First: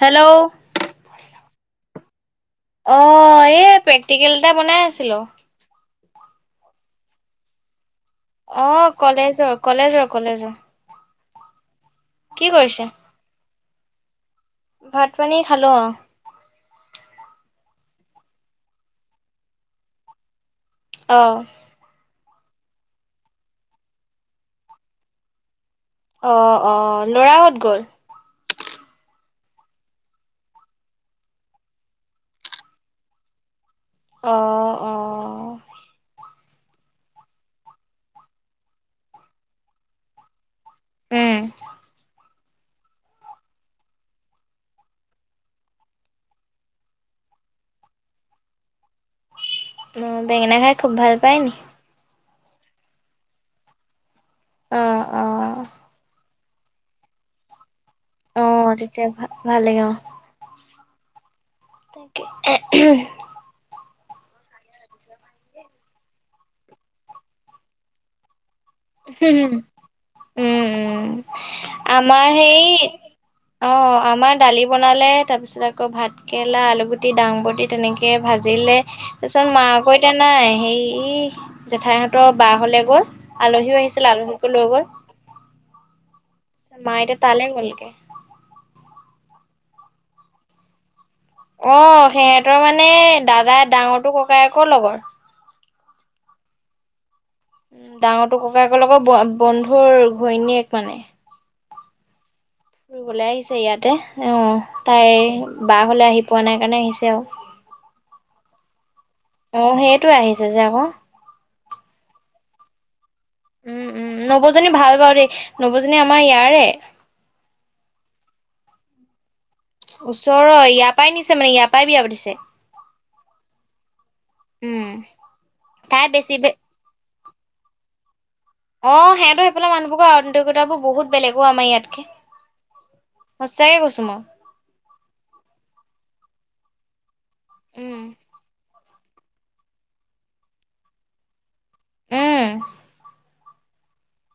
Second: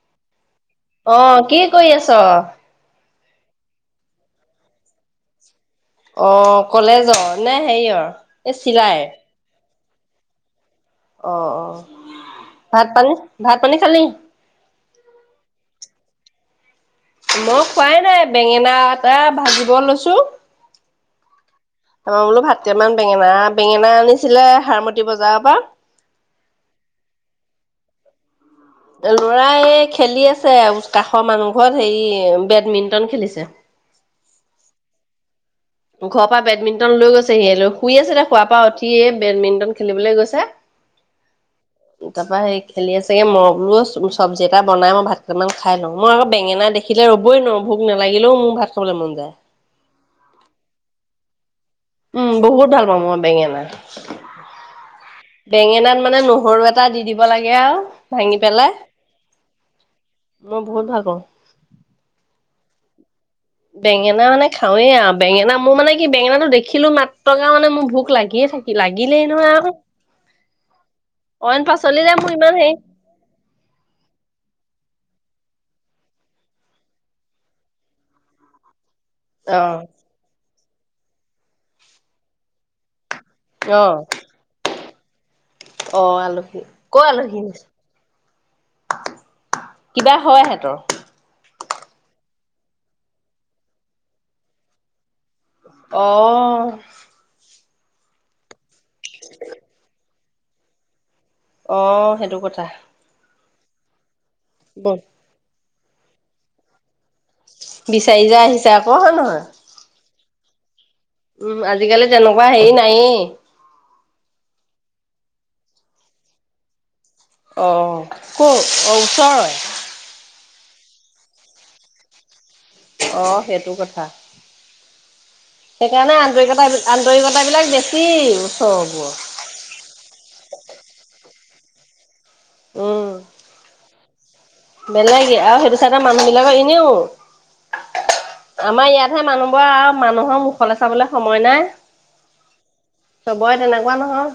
Hello আহ কি কৰি আছ অ এই প্ৰেক্টিকেল এটা বনাই আছিলো অ কলেজ অ নে হেৰি অ অ কলেজৰ কলেজৰ কলেজৰ অ অ কি কৰিছে ভাত পানী ভাত পানী খালি ভাত পানী খালো মই খোৱাই নাই বেঙেনা এটা ভাজিব লৈছো আহ আমাৰ বোলো ভাতকেইামান বেঙেনা বেঙেনা আনিছিলে হাৰমত বজাৰৰ পৰা অ অ ল'ৰাহত গ'ল ল'ৰা এই খেলি আছে কাষৰ মানুহ ঘৰত হে বেডমিণ্টন খেলিছে অ অ ঘৰৰ পৰা বেডমিণ্টন লৈ গৈছে সি লৈ শুই আছে দে খোৱাৰ পৰা উঠিয়ে বেডমিণ্টন খেলিবলৈ গৈছে উম ত প খেলি আ চাগে মলো চব্ি এটা বাই মই ভাতকেইটান খাই লওঁ মই আৌ বেঙেনা দেখিলে ৰ'বই নোৱাৰো ভোক নালাগিলেও মোক ভাত খাবলৈ মন যায়। অ বেঙেনা খাই খুব ভাল পায়নি উম বহুত ভাল পাওঁ মই বেঙেনা অ অ বেঙেনাত মানে ন গৰু এটা দি দিব লাগে আৰু ভাঙি অ পেলাই তেতিয়া ভ ভাল লাগে অ মই বহুত ভাল পাওঁ উ উ বেঙেনা মানে খাওৱে আৰু বেঙেনা মোৰ মানে কি বেঙেনাটো দেখিলো মাত্ৰকা মানে মোৰ ভোক লাগিয়ে থাকে লাগিলেই নহ উম আৰু উম অইন পাচলি য আমাৰ মোৰ ইমান হেৰি সেই অ আমাৰ দালি বনালে তাৰপিছত আকৌ ভাতকেৰেলা আলুগুটি দাংবটি তেনেকৈ ভাজিলে তাৰপিছত অ ম আকৌ এতিয়া নাই হে জেঠাইহঁতৰ বাহ হলে গল আলহীও আহিছিলে আলহীকো লৈ গ'ল অহ আলহী মা ক এতিয়া আলী তালে গ'লগে। কিবা হয় সিহতৰ অ সিহঁতৰ মানে দাদাই ডাঙৰটো ককাই আকৌ লগৰ অহ উ ডাঙৰটোো ককায়েকৰ লগৰ বন্ধুৰ ঘৈণীয়েক মানে অ সেইটো কথা দূবলৈ আহিছে ইয়াতে অহ বল তাই বাহ হলে আহি পোৱা নাই কাৰণে আহিছে আৰু বিচাৰি যোৱা আহিছো আকৌ হয় নহয় অ', সেইটোৱে আহিছে যে আকৌ উম আজিকালি তেনেকুৱা হেৰি নাইেই উম উম নবৌজনী ভাল বাৰু দেই নবৌজনী আমাৰ ইয়াৰে অঁ ক'ৰ অ ওচৰৰে ওচৰৰ ইয়াৰ পৰাই নিছে মানে ইয়াৰ পৰাই বিয়া পাতিছে অ সেইটো কথা উম তাই সেইকাৰণে বেছি বে আন্তৰিকতা আন্তৰিকতাবিলাক বেছি অ ওচৰবোৰৰ। সিহঁত সফালে মানুহবোৰৰ আন্তৰিকতা বোৰ বহুত বেলেগ অ আমাৰ ইয়াতকে উম। সঁচাকে কৈছো মই মানুহ বিলাকৰ এনেও উম আমাৰ ইয়াতহে মানুহবোৰ আৰু মানুহৰ মুখলৈ চাবলৈ সময় নাই উম চবৰে তেনেকুৱা নহয়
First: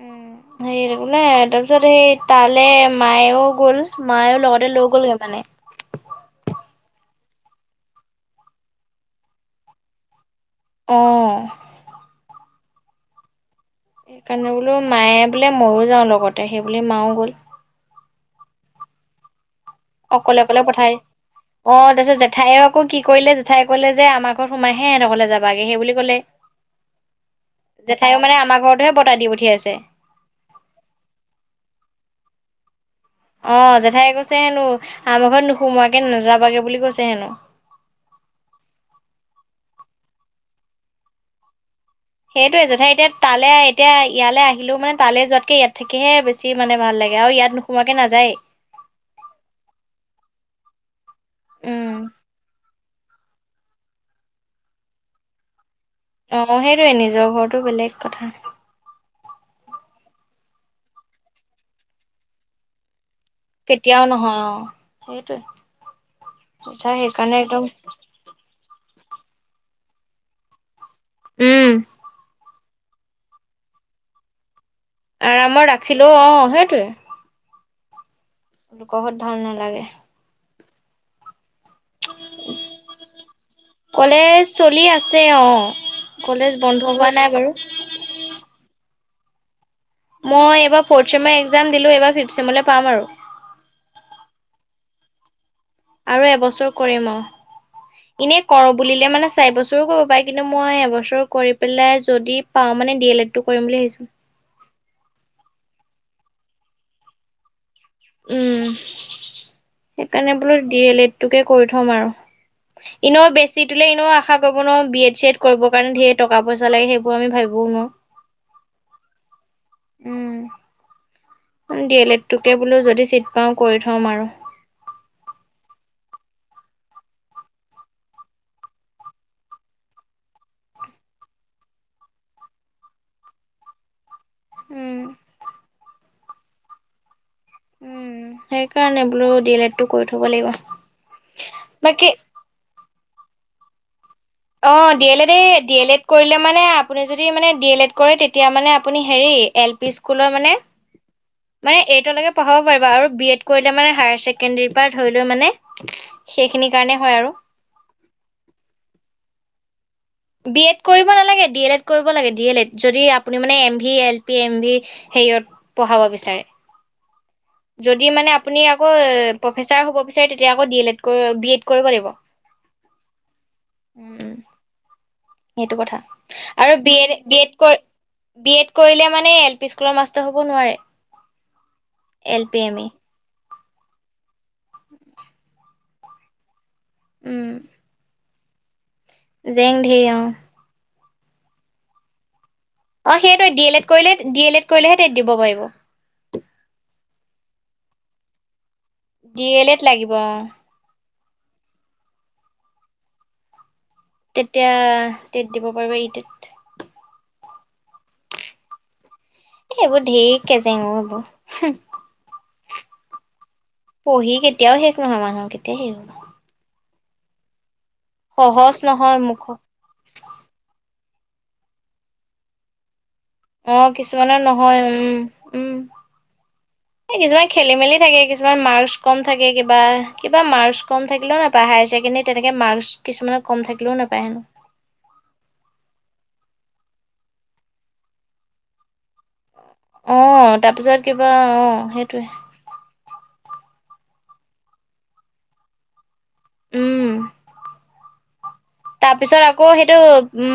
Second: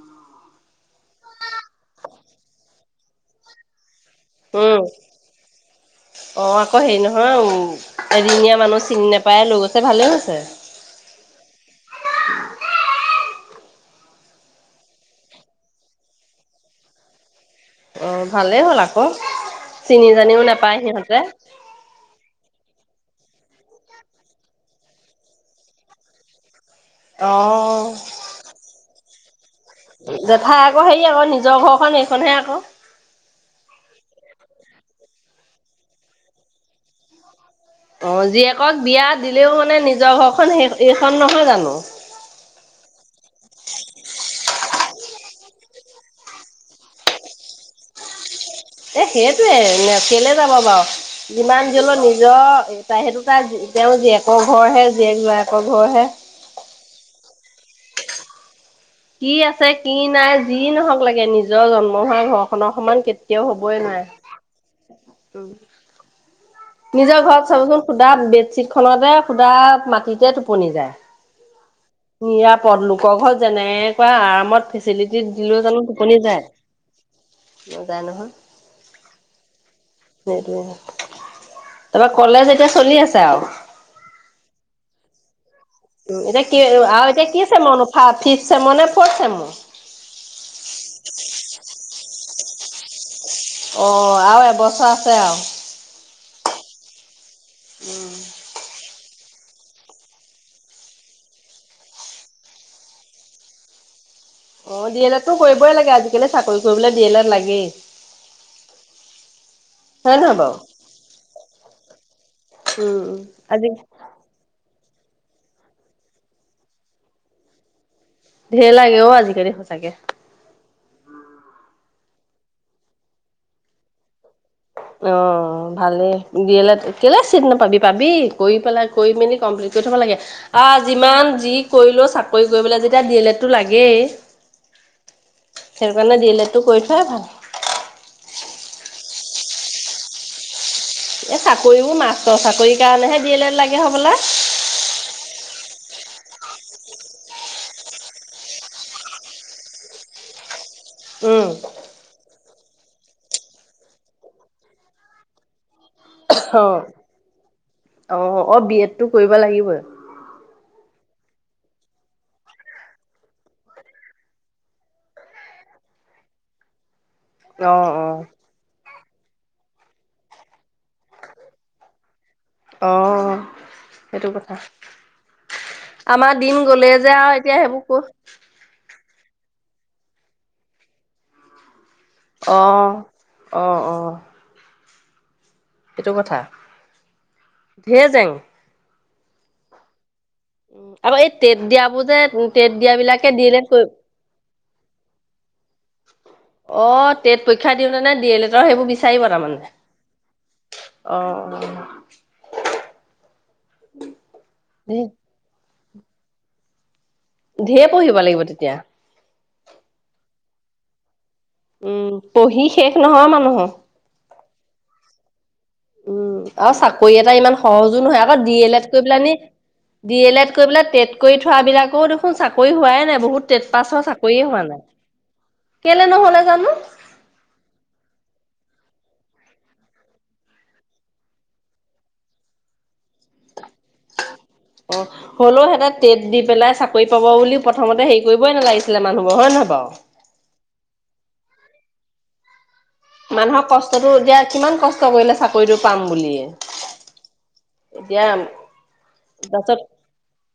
উম হেৰী ওলাই তাৰপিছত সেই তালৈ মায়েও গ'ল মায়ও লগতে উম। লৈ গ'লগে মানে হ এদিনীয়া মানুহ চিনি নাপায় লৈ গৈছে ভালেই হৈছে অহ উম [unintelligible] সেইকাৰণে বোলো মায়ে বোলে ময়ো যাওঁ লগতে সেইবুলি মাও গ'ল অ ভালেই হ'ল আকৌ চিনি অকলে জানিও অকলে নাপায় পঠায় সিহঁতে। অ তাৰপিছত জেঠাইও আকৌ কি কৰিলে ঠাই কলে যে আমাৰ ঘৰত সোমাইহে হেহত ঘৰলে যাবাগে সেই বুলি ক'লে অ'। জেঠাইও মানে আমাৰ ঘৰতোহে বতাই দি পঠিয়াইছে জেঠাই আকৌ হে আকৌ নিজৰ ঘৰখন সেইখনহে আকৌ অ জেঠাই কৈছে হেনো আমাৰ ঘৰত নোসুমোৱাকে নাযাবাগে বুলি কৈছে হেনো অ জীয়েকক বিয়া দিলেও মানে নিজৰ ঘৰখন সেই এইখন নহয় জানো সেইটোৱয়ে জেথাই এতিয়া তালে এতিয়া ইয়ালে আহিলেও মানে তালৈ যোৱাতকে ইয়াত থাকিহে বেছি মানে ভাল লাগে সেৱাও আৰু ইয়াত নোসোমোৱাকে নাযায় এ সেইটোৱে কেলে যাব বাৰু যিমান যি উম, হ'লেও নিজৰ তাই সেইটো তাৰ তেওঁ জীয়েকৰ ঘৰহে জীয়েক জোৱায়েকৰ ঘৰহে। অ সেইটোয়ে নিজৰ ঘৰতো বেলেগ কথা কি আছে কি নাই যি নহক লাগে নিজৰ জন্ম হোৱা ঘৰ খনৰ সমান কে কেতিয়াও হবই নোৱাৰে কেতিয়াও নহয় অ'। সেইটোৱে উ জেঠাই নিজৰ সেইকাৰণে ঘৰত একদম চাবচোন শুদা বেডশ্বীট খনতে শুদা মাটিতে টোপনি যায় উম নিৰাপদ লোকৰ ঘৰত যেনেকুৱা আৰামত চিলিটি দিলেও আৰামত জানো ৰাখিলেও টোপনি যায় অ' নাযায় নহয় কহৰ ভাল নালাগে তাৰপৰা কলেজ এতিয়া চলি আছে আৰু ছে উ এতিয়া কি আৰু এতিয়া কি চেমৰ নু ফিফ ছেমৰ নে ফৰ্থ চেমৰ মই এইবাৰ ফ'ৰ্থ চেমৰ এক্সাম দিলোঁ এইবাৰ ফিফ্থ চেমলৈ পাম আৰু অ আৰু এবছৰ আছে আৰু আৰু এবছৰ কৰিম অ এনে কৰোঁ বুলি এ মানে চাৰি বছৰো কৰিব পাৰি কিন্তু মই এবছৰ কৰি পেলাই যদি পাও মানে ডি এল এড টো কৰিম বুলি ভাবিছো অ ডি এল এটো কৰিবই লাগে আজিকালি চাকৰি কৰিবলৈ ডি এল এড লাগেই উম হয় সেইকাৰণে নহয় বাৰু বোলো ডি এল এডটোকে কৰি থম আৰু উম। ইনেও আজি বেছিটোলেে ইনো আশা কৰ কৰিব নোৱাৰো বি এড চি এড কৰিবৰ কাৰণে ধেৰ টকা পইচা লাগে সেইবোৰ আমি ভাবিবও নোৱাৰো ধেই লাগে অ' আজিকালি সচাকে। দিযে লেত এটোকে বোলো যদি চিট পাও কৰি থম আৰু।। অ' ভালেই দিয়ে লেদ কিয় চিট নাপাবি পাবি কৰি পেলাই কৰি মেলি কমপ্লিট কৰি থব লাগে। আহ যিমান যি কৰিলো চাকৰি কৰিবলৈ যেতিয়া দিয়ে লেত তো লাগেই সেই কাৰণে দিলেতো কৰি থুৱাই ভাল। উম, সেইকাৰণে বোলো ডি এল এডটো কৰি থব লাগিব। এই চাকৰিবোৰ বাকী মাষ্টৰ চাকৰিৰ কাৰণেহে দডি এল এড লাগে হ'বলা। অ, ডি এল এড, এই ডি এল এড কৰিলে মানে আপুনি যদি মানে ডি এল এড কৰে তেতিয়া মানে আপুনি হেৰি এল পি স্কুলৰ উম মানে-মানে এইটো পঢ়াব পাৰিবা আৰু বি এড কৰিলে মানে হায়াৰ ছেকেণ্ডৰীৰ পৰা ধৰি লৈ মানে। সেইখিনি কাৰণে হয় আৰু অ-অ-অ, বি এড টো কৰিব লাগিবই। বি এড কৰিব নালাগে ডি এল এ কৰিব লাগে। ডি এল এ যদি আপুনি মানে M V L P M V, সেৰিয়ত পঢ়াব বিচাৰে। অ অ যদি মানে আপুনি আকৌ প্ৰফেচাৰ হ'ব বিচাৰে তেতিয়া আকৌ D L Ed, B Ed কৰিব লাগিব অ উম, সেইটো কথা সেইটো কথা আমাৰ দিন আৰু গ'লে বি যে এড, আৰু বি এড এতিয়া কৰি সেইবোৰ ক বি এড কৰিলে। এল পি স্কুল মাষ্টাৰ হব নোৱাৰে এল পি, এম ই অহ-অহ। এইটো কথা উম ধেই জেং। জেং ধেই অ', আক এই তেত দিয়াবোৰ যে তেট দিয়া অ বিলাকে সেইটোৱে দিলে ডি এল কৰি এড অ', কৰিলে ডি এল এড কৰিলেহে টেট দিব পাৰিব টেট পৰক্ষা দিওঁতে নে দি এল এড সেইবোৰ চাৰিব তাৰ ডি এল মানে এড লাগিব অ অ, তেতিয়া টেট দিব পাৰিব ই টেট। ধেই পঢ়িব লাগিব তেতিয়া। সেইবোৰ ধেই কেছেঙ এইবোৰ উম, পঢ়ি শেষ নহয় মানুহৰ, পঢ়ি কেতিয়াও শেষ নহয় মানুহ কে উম, আৰু চাকৰি এটা ইমান সহজো নহয় আকৌ দি সহজ এল এড কৰি নহয় পেলি মুখ দি এল এড টেট কৰি থোৱ বিলাকেও দেখোন চাকৰি হোৱাই নাই। বহুত তেট অ পাছৰ কিছুমানৰ চাকৰিয়ে হোৱা নহয় উম নাই কেলে নহ'লে জানো। এ কিছুমান খেলি মেলি থাকে কিছুমান মাৰছ কম থাকে কিবা কিবা মাৰ্কছ কম থাকিলে নাপা হায়াৰ ছেকেণ্ডেৰী তেনেকে মাৰ্কছ কিছুমানত কম থাকে। অ' হ'লেও সিহঁতে টেট দি পেলাই চাকৰি পাব বুলি প্ৰথমতে হেৰি কৰিবই নালাগিছে। মানুবোৰৰ হয় নহয় বাৰু। অ তাৰপিছত কিবা অ সেইটয়ে। মানুহক কষ্টটো দিয়া কিমান কষ্ট কৰিলে চাকৰিটো পাম বুলিয়ে। এতিয়া তাৰ পিছত আকৌ তাৰপিছত সেইটো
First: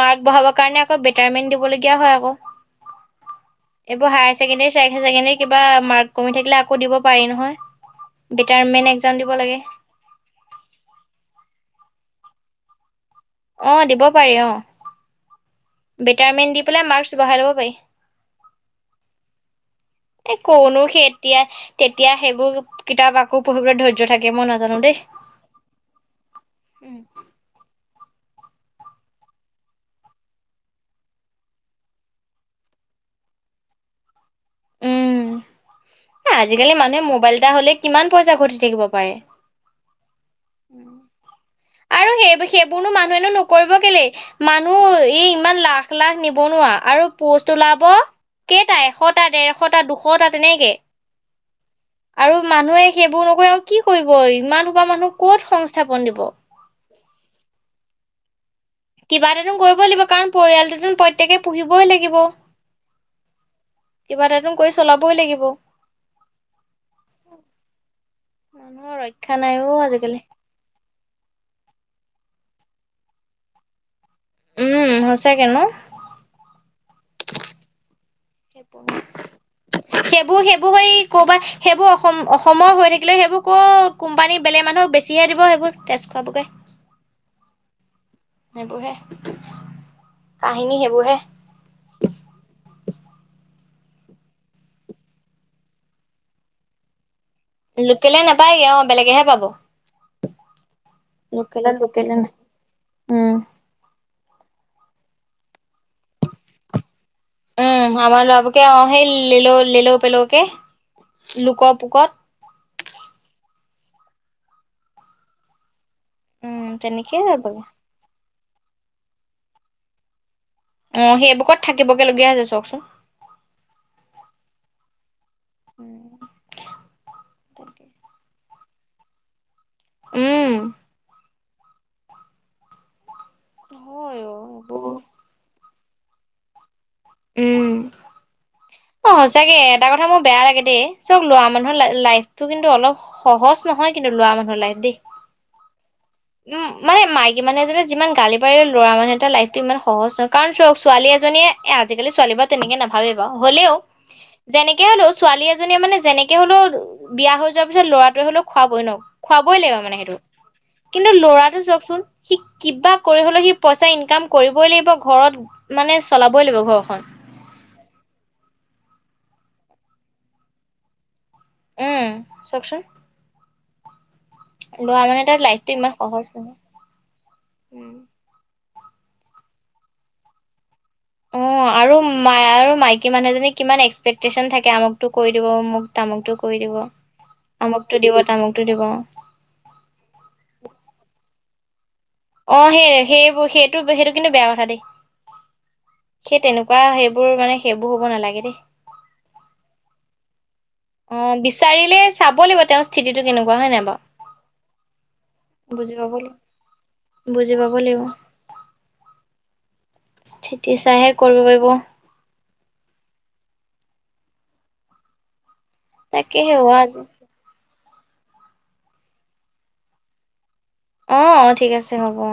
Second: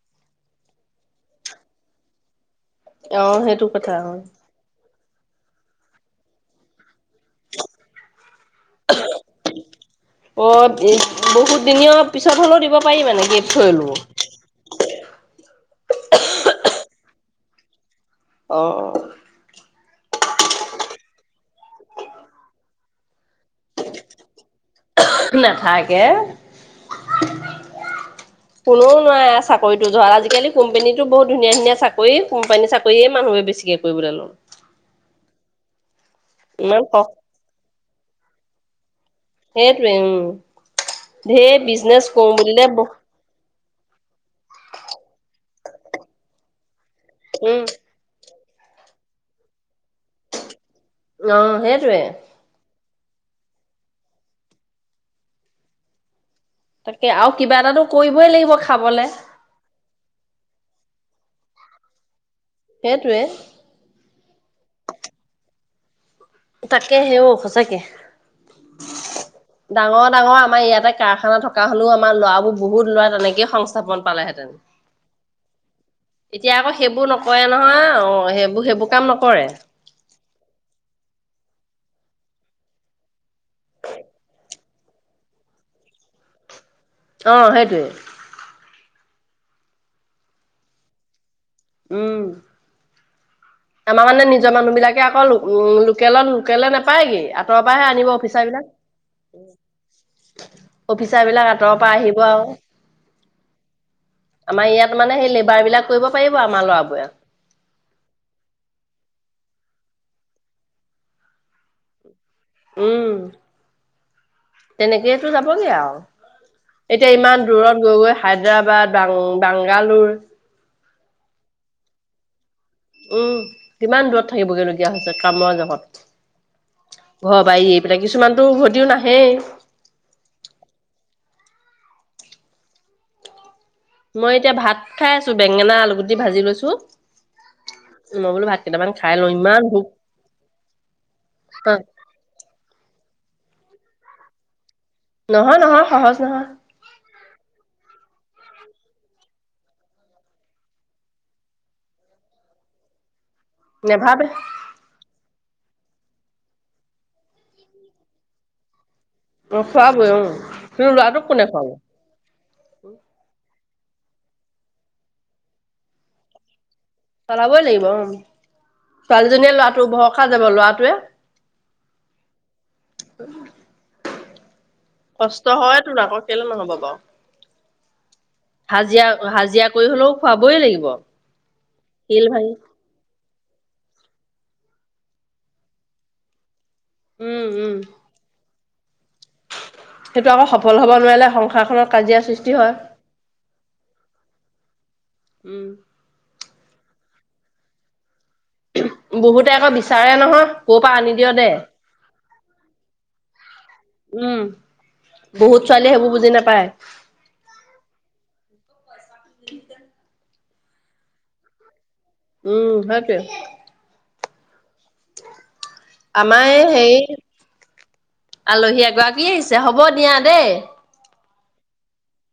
মাৰ্ক বঢ়াব কাৰণে আকৌ বেটাৰমেন্ট দিবলগীয়া হয় আকৌ। অ সেইটো কথা এইবোৰ অ। হায়াৰ ছেকেণ্ডৰী চছেকেণ্ডী কিবা মাৰ্ক কমি থাকিলে আকৌ দিব। পাৰি নহয়। বেটাৰমেণ্ট এক্সাম দিব লাগে। অ' বহুত দিনীয়া পিছত হ'লেও দিব। পাৰি মানে গেপ থৈ অ' হলেও। দিব পাৰি অ বেটাৰমেণ্ দি পেলাই মাৰ্কচ বঢ়াই ল'ব পাৰি। অ', এই কনো সেই এতিয়া তেতিয়া সেইবোৰ কিতাপ আকৌ পঢ়িবলৈ ধৈৰ্য থাকে মই নাজো। নাথাকে কোনেও নোৱাৰে চাকৰিতো যোৱা আজিকালি কোম্পানীতো বহুত ধুনীয়া ধুনীয়া চাকৰি কোম্পানী চাকৰিয়ে মানে। বেছিকে কৰিবলে লও। উম, আজিকালি মানুহে মোবাইল এটা হলে কিমান পইচা ঘটি থাকিব পাৰে সেইটোৱে উম ধঢেৰ বি আৰু সেই সেইবোৰনো মানুহনো ন কৰিব কেলে মানুহ এই ইমান লাখ লাখ নিবনোৱাৰা আৰু পোষ্ট উম ওলাব কেইটা এশটা ডেৰশটা দুশটা তেনেকে অ হেে আৰু মানুহে সেইবোৰ নকৰি আৰু কি কৰিব ইমানহো বা মানুহ কত সংস্থাপন দিব তাকে আৰু কিবা এটাটো কৰিবই লাগিব খাবলে কিবা এটান কৰিবই লাগিব কাৰণ পৰিয়ালটো প্ৰত্যেকেই পুহিবই লাগিব সেইটোৱে কিবা এটাাতন কৰি চলাবই লাগিব তাকে হে সঁচাকে মানুহৰ ৰক্ষা নাই অ ডাঙৰ আজিকালি ডাঙৰ আমাৰ ইয়াতে কাৰখানা থকা হলেও আমাৰ লৰাবোৰ বহুত লৰা তেনেকেই সংস্থাপন পালেহেতেন উম সঁচাকে ন এতিয়া আকৌ সেইবোৰ নকৰে নহয় অ সেইবোৰ সেইবোৰ কাম নকৰে সেইবোৰ সেইবোৰ স কৰ'বাত সেইবোৰ অসম অসমৰ হৈ থাকিলে সেইবোৰ ক' কোম্পানী বেলেগ মানুহক বেছিহে দিব সেইবোৰ তেজ খোৱ বকে অ সেইটোৱে সেইবোৰ হে কাহিনী সেইবোৰহে উম আমাৰ মানে নিজৰ মানুহ বিলাকে আকৌ উ লোকেলত লোকলে নাপায়গে তৰৰ পৰাহে আনিব লোকেলে অফিচাৰ বিলাক নাপায়গে অ বেলেগেহে পাব অফিচাৰ বিলাক লোকেলত আঁতৰৰ পৰা লোকেলে আহিব নাই আৰু উম আমাৰ ইয়াত মানে সেই লেবাৰ বিলাক কৰিব পাৰিব আমাৰ লৰাবোৰে উম আমাৰ বাবুক অ আহে ললো ললো পেল কে লোক পোকত উম তেনেকেইেতো যাবগে আৰু উম এতিয়া তেনেকেই ইমান যাবগে দূৰত গৈগৈ হায়দৰাবাদ বাং বাংগালোৰ অ সেইবুকত থাকিবগে লগগীয়া হৈছে চাকচোন উম কিমান দূৰত থাকিবগৈলগীয়া হৈছে কামৰা উম জগত ঘৰবাৰ এই পনে কিছুমানতো উভতিও নাহেই উম মই অ এতিয়া ভাত এইবোৰ খাই আছো বেঙেনা আলুগুটি ভাজি লৈছো উম মই বোলো ভাত কেইটামান অ খাই লওঁ সচাকে ইমান ভোক এটা কথা মোৰ বেয়া লাগে দেই চব লোৱা মানুহৰ লাইফটো কিন্তু অলপ সহজ নহয় কিন্তু লোৱা মানুহ লাইফ দেই নহয় নহয় সহজ নহয় উম মানে মায়ে মান আ যিমান গালি পাৰি ল'ৰা মানুহ এটা লাইফতো ইমান সহজ নহয় কাৰণ চ ছালী এজনীয়ে এ আজিকালি ছোৱালী বা তেনেকে নাভাবে হলেও নেভাবে। যেনেকে হ'লও ছোৱালী এজনীয়ে মানে যেনেকে হলেও বিয়া হৈ যোৱাৰ পিছত ল'ৰাটোৱে হলেও খোৱোৱাাবই ন খুৱাবই অ লাগিব মানে সেইটো অ কিন্তু ল'ৰাটোক কোনে লৰাটো খুৱাব চাওকচোন সি কিবা কৰি হলেও সি পইচা ইনকাম কৰিবই লাগিব ঘৰত মানে চলাবই লাগিব ঘৰখন চলাবই লাগিব ছোৱালীজনীয়ে লৰাটো ভৰসা যাব লৰাটোৱে উম চাওকচোন উ ল'ৰা মানুহ এটাৰ কষ্ট লাইফটো হয় ইমান তোৰ আকৌ সহজ কেলে নহয় নহব বাৰু হাজিৰা হাজিৰা কৰি হলেও খোৱাবই লাগিব অ আৰু শিল মাই ভাঙি আৰু মাইকী মানুহ এজনী কিমান এক্সপেক্টেশচন থাকে আমুকতটো কৰি দিব মোক তামুকটো কৰি দিব উম উম আমুকতটো দিব তামুক দিব সেইটো আকৌ সফল হব নোৱাৰিলে সংসাৰখনত কাজিয়াৰ সৃষ্টি অ হয় সেই সেইবোৰ সেইটো সেইটো কিন্তু বেয়া কথা দেই উম সেই তেনেকুৱা কোৱা সেইবোৰ মানে সেইবোৰ হ'ব নালাগে দেই বহুতে আকৌ বিচাৰে নহয় ক'ৰ পৰা আনি অ দিয় দে বিচাৰিলে চাব লাগিব তেওঁৰ স্থিতিটো কেনেকুৱা হয় নাই উম বহুত বাৰু ছোৱালীয়ে বুজি সেইবোৰ পাব নাপায় ল বুজি পাব লাগিব ল স্থিতি চাইহে কৰিব পাৰিব উম ভাক আমাৰ তাকেহে অ সেই আজি আলহী এগৰাকী আহিছে হ'ব দিয়া দেই অ অ ঠিক আছে হ'ব অ